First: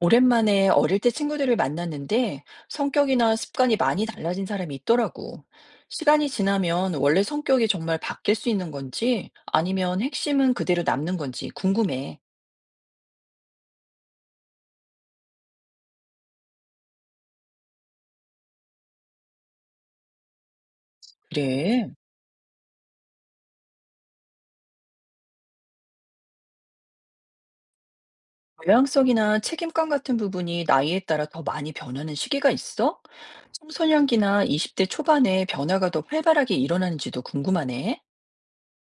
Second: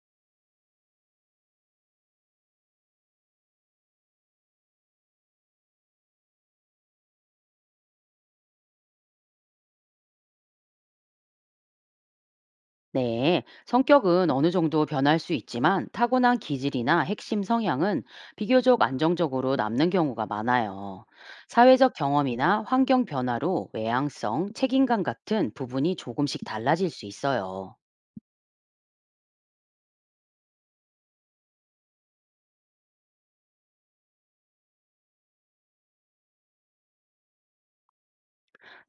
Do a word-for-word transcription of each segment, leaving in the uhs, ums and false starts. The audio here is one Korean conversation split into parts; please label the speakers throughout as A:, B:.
A: 오랜만에 어릴 때 친구들을 만났는데 성격이나 습관이 많이 달라진 사람이 있더라고. 시간이 지나면 원래 성격이 정말 바뀔 수 있는 건지 아니면 핵심은 그대로 남는 건지 궁금해.
B: 네, 성격은 어느 정도 변할 수 있지만 타고난 기질이나 핵심 성향은 비교적 안정적으로 남는 경우가 많아요.
A: 그래.
B: 사회적 경험이나 환경 변화로 외향성, 책임감 같은 부분이 조금씩 달라질 수 있어요.
A: 모양성이나 책임감 같은 부분이 나이에 따라 더 많이 변하는 시기가 있어? 청소년기나 이십 대 초반에 변화가 더 활발하게 일어나는지도 궁금하네.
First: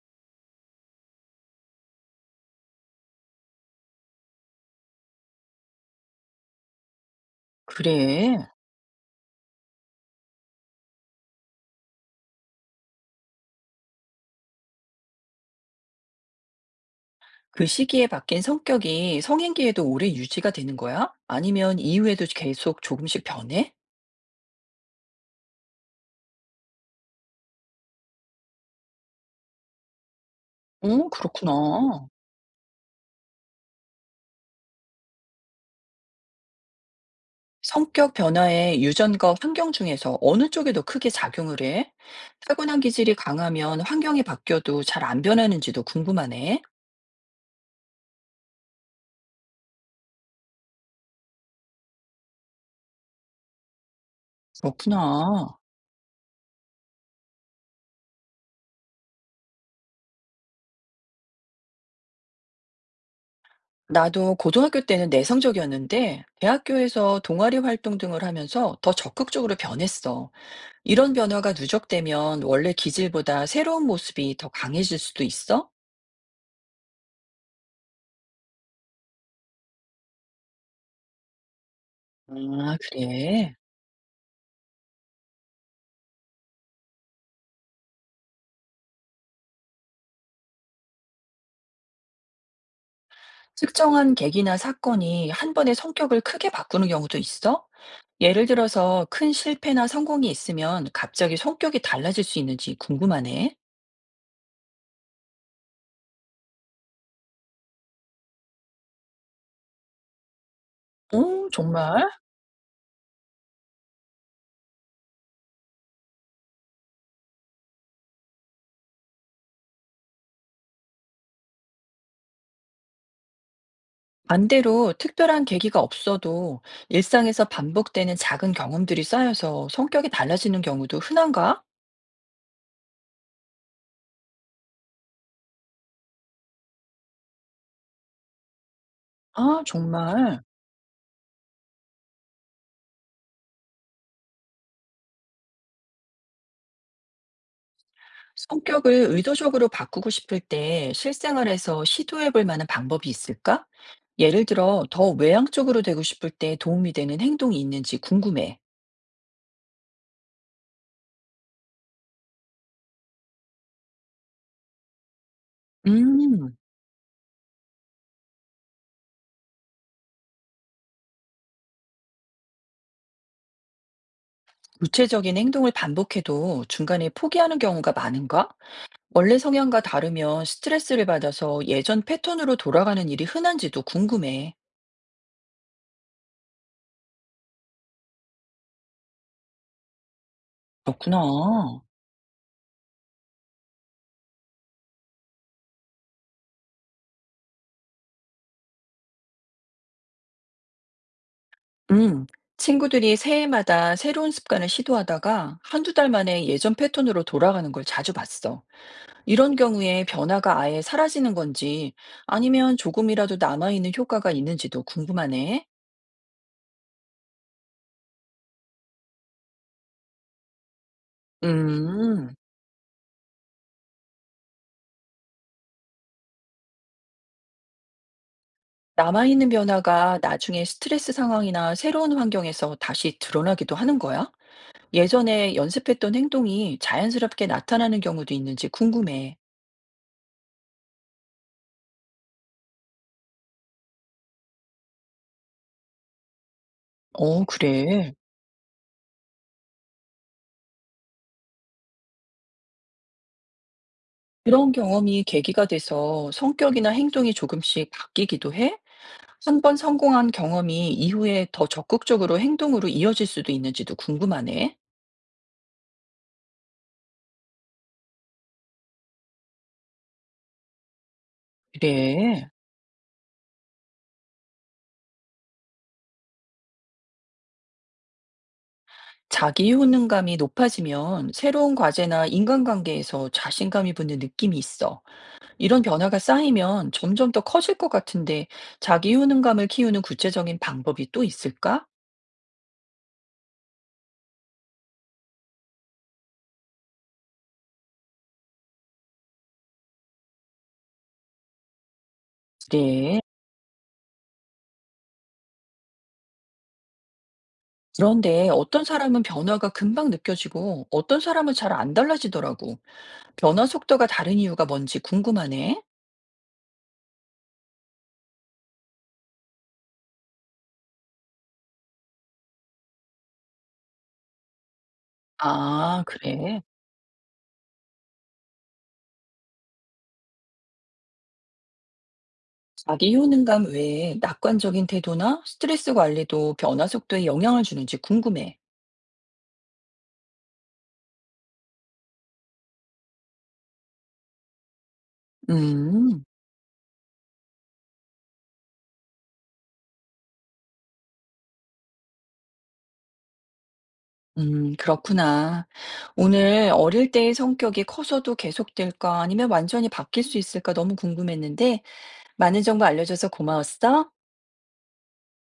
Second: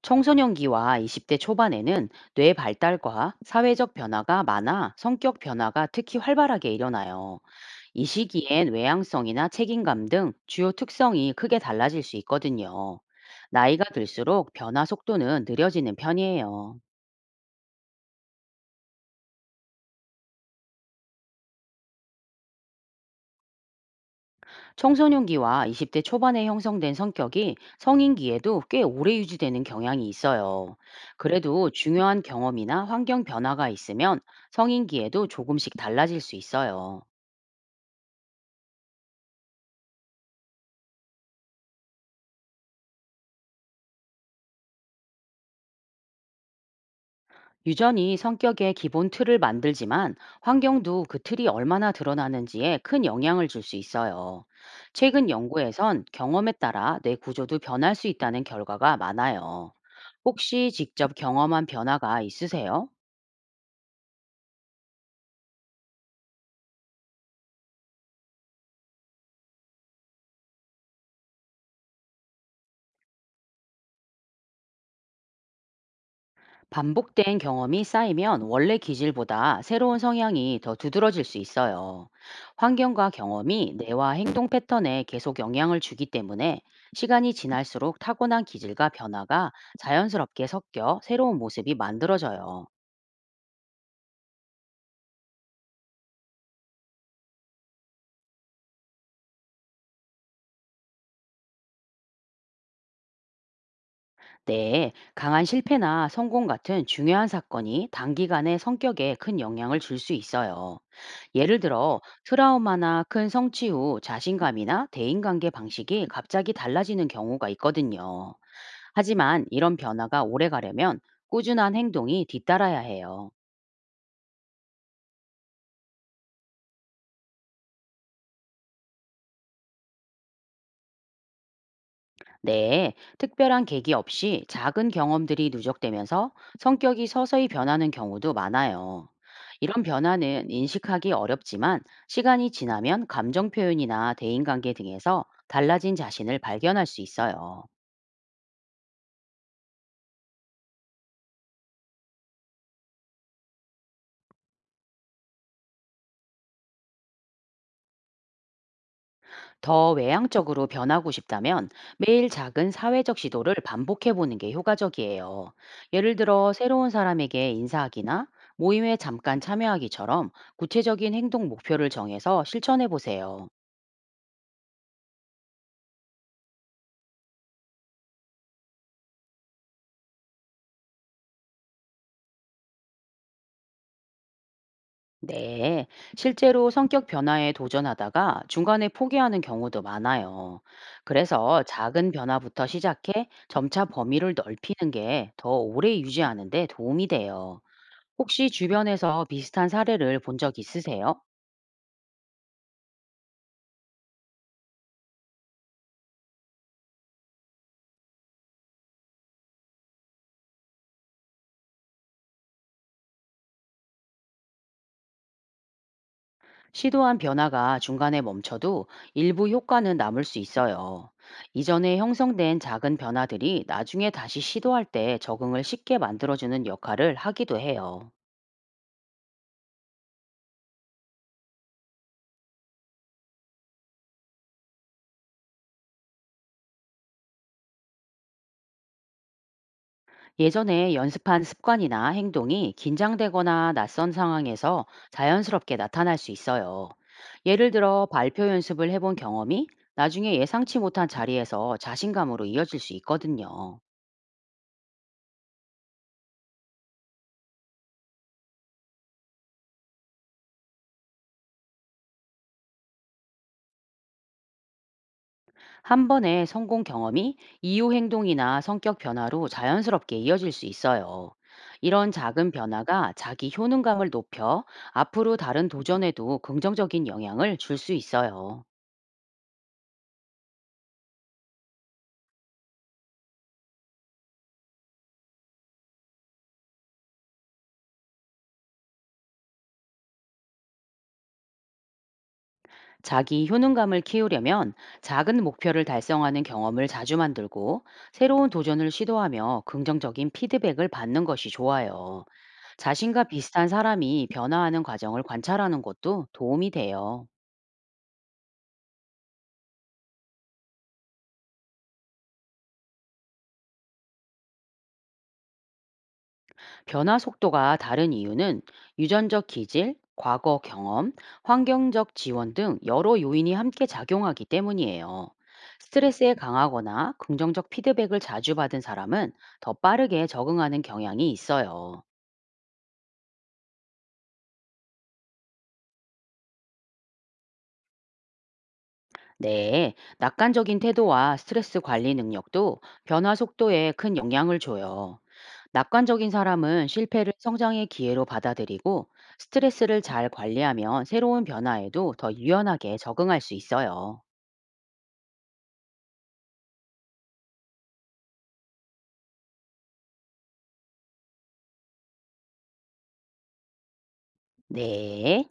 B: 청소년기와 이십 대 초반에는 뇌 발달과 사회적 변화가 많아 성격 변화가 특히 활발하게 일어나요. 이
A: 그래.
B: 시기엔 외향성이나 책임감 등 주요 특성이 크게 달라질 수 있거든요. 나이가 들수록 변화 속도는 느려지는 편이에요.
A: 그 시기에 바뀐 성격이 성인기에도 오래 유지가 되는 거야? 아니면 이후에도 계속 조금씩 변해?
B: 청소년기와 이십 대 초반에 형성된 성격이 성인기에도 꽤 오래 유지되는 경향이 있어요.
A: 어,
B: 그래도
A: 그렇구나.
B: 중요한 경험이나 환경 변화가 있으면 성인기에도 조금씩 달라질 수 있어요.
A: 성격 변화에 유전과 환경 중에서 어느 쪽에 더 크게 작용을 해? 타고난 기질이 강하면 환경이 바뀌어도 잘 안 변하는지도 궁금하네.
B: 유전이 성격의 기본 틀을 만들지만 환경도 그 틀이 얼마나 드러나는지에 큰 영향을 줄 수 있어요. 최근
A: 그렇구나.
B: 연구에선 경험에 따라 뇌 구조도 변할 수 있다는 결과가 많아요. 혹시 직접 경험한 변화가 있으세요?
A: 나도 고등학교 때는 내성적이었는데, 대학교에서 동아리 활동 등을 하면서 더 적극적으로 변했어. 이런 변화가 누적되면 원래 기질보다 새로운 모습이 더 강해질 수도 있어?
B: 반복된 경험이 쌓이면 원래 기질보다 새로운 성향이 더 두드러질 수 있어요.
A: 아,
B: 환경과
A: 그래.
B: 경험이 뇌와 행동 패턴에 계속 영향을 주기 때문에 시간이 지날수록 타고난 기질과 변화가 자연스럽게 섞여 새로운 모습이 만들어져요.
A: 특정한 계기나 사건이 한 번에 성격을 크게 바꾸는 경우도 있어? 예를 들어서 큰 실패나 성공이 있으면 갑자기 성격이 달라질 수 있는지 궁금하네.
B: 네, 강한 실패나 성공 같은 중요한 사건이 단기간에 성격에 큰 영향을 줄 수 있어요.
A: 오,
B: 예를 들어,
A: 정말?
B: 트라우마나 큰 성취 후 자신감이나 대인관계 방식이 갑자기 달라지는 경우가 있거든요. 하지만 이런 변화가 오래 가려면 꾸준한 행동이 뒤따라야 해요.
A: 반대로 특별한 계기가 없어도 일상에서 반복되는 작은 경험들이 쌓여서 성격이 달라지는 경우도 흔한가?
B: 네, 특별한 계기 없이 작은 경험들이 누적되면서 성격이 서서히 변하는 경우도 많아요.
A: 아,
B: 이런
A: 정말.
B: 변화는 인식하기 어렵지만 시간이 지나면 감정 표현이나 대인관계 등에서 달라진 자신을 발견할 수 있어요.
A: 성격을 의도적으로 바꾸고 싶을 때 실생활에서 시도해 볼 만한 방법이 있을까? 예를 들어, 더 외향적으로 되고 싶을 때 도움이 되는 행동이 있는지 궁금해.
B: 더 외향적으로 변하고 싶다면 매일 작은 사회적 시도를 반복해 보는 게 효과적이에요. 예를 들어
A: 음,
B: 새로운 사람에게 인사하기나 모임에 잠깐 참여하기처럼 구체적인 행동 목표를 정해서 실천해 보세요.
A: 구체적인 행동을 반복해도 중간에 포기하는 경우가 많은가? 원래 성향과 다르면 스트레스를 받아서 예전 패턴으로 돌아가는 일이 흔한지도 궁금해.
B: 네, 실제로 성격 변화에 도전하다가 중간에 포기하는 경우도 많아요.
A: 그렇구나.
B: 그래서 작은 변화부터 시작해 점차 범위를 넓히는 게 더 오래 유지하는 데 도움이 돼요. 혹시 주변에서 비슷한 사례를 본 적 있으세요?
A: 음, 친구들이 새해마다 새로운 습관을 시도하다가 한두 달 만에 예전 패턴으로 돌아가는 걸 자주 봤어. 이런 경우에 변화가 아예 사라지는 건지 아니면 조금이라도 남아있는 효과가 있는지도 궁금하네.
B: 시도한 변화가 중간에 멈춰도 일부 효과는 남을 수 있어요. 이전에
A: 음,
B: 형성된 작은 변화들이 나중에 다시 시도할 때 적응을 쉽게 만들어주는 역할을 하기도 해요.
A: 남아있는 변화가 나중에 스트레스 상황이나 새로운 환경에서 다시 드러나기도 하는 거야? 예전에 연습했던 행동이 자연스럽게 나타나는 경우도 있는지 궁금해.
B: 예전에 연습한 습관이나 행동이 긴장되거나 낯선 상황에서 자연스럽게 나타날 수 있어요.
A: 어,
B: 예를 들어
A: 그래.
B: 발표 연습을 해본 경험이 나중에 예상치 못한 자리에서 자신감으로 이어질 수 있거든요.
A: 그런 경험이 계기가 돼서 성격이나 행동이 조금씩 바뀌기도 해? 한 번 성공한 경험이 이후에 더 적극적으로 행동으로 이어질 수도 있는지도 궁금하네.
B: 한 번의 성공 경험이 이후 행동이나 성격 변화로 자연스럽게 이어질 수 있어요. 이런 작은
A: 그래.
B: 변화가 자기 효능감을 높여 앞으로 다른 도전에도 긍정적인 영향을 줄 수 있어요.
A: 자기 효능감이 높아지면 새로운 과제나 인간관계에서 자신감이 붙는 느낌이 있어. 이런 변화가 쌓이면 점점 더 커질 것 같은데 자기 효능감을 키우는 구체적인 방법이 또 있을까?
B: 자기 효능감을 키우려면 작은 목표를 달성하는 경험을 자주 만들고 새로운 도전을 시도하며 긍정적인 피드백을 받는 것이 좋아요.
A: 그래.
B: 자신과 비슷한 사람이 변화하는 과정을 관찰하는 것도 도움이 돼요.
A: 그런데 어떤 사람은 변화가 금방 느껴지고 어떤 사람은 잘 안 달라지더라고. 변화 속도가 다른 이유가 뭔지 궁금하네.
B: 변화 속도가 다른 이유는 유전적 기질, 과거 경험, 환경적 지원 등 여러 요인이 함께 작용하기 때문이에요.
A: 아,
B: 스트레스에
A: 그래.
B: 강하거나 긍정적 피드백을 자주 받은 사람은 더 빠르게 적응하는 경향이 있어요.
A: 자기 효능감 외에 낙관적인 태도나 스트레스 관리도 변화 속도에 영향을 주는지 궁금해.
B: 네, 낙관적인 태도와 스트레스 관리 능력도 변화 속도에 큰 영향을 줘요.
A: 음.
B: 낙관적인 사람은 실패를 성장의 기회로 받아들이고 스트레스를 잘 관리하면 새로운 변화에도 더 유연하게 적응할 수 있어요.
A: 음 그렇구나. 오늘 "어릴 때의 성격이 커서도 계속될까? 아니면 완전히 바뀔 수 있을까?" 너무 궁금했는데 많은 정보 알려줘서 고마웠어.
B: 네.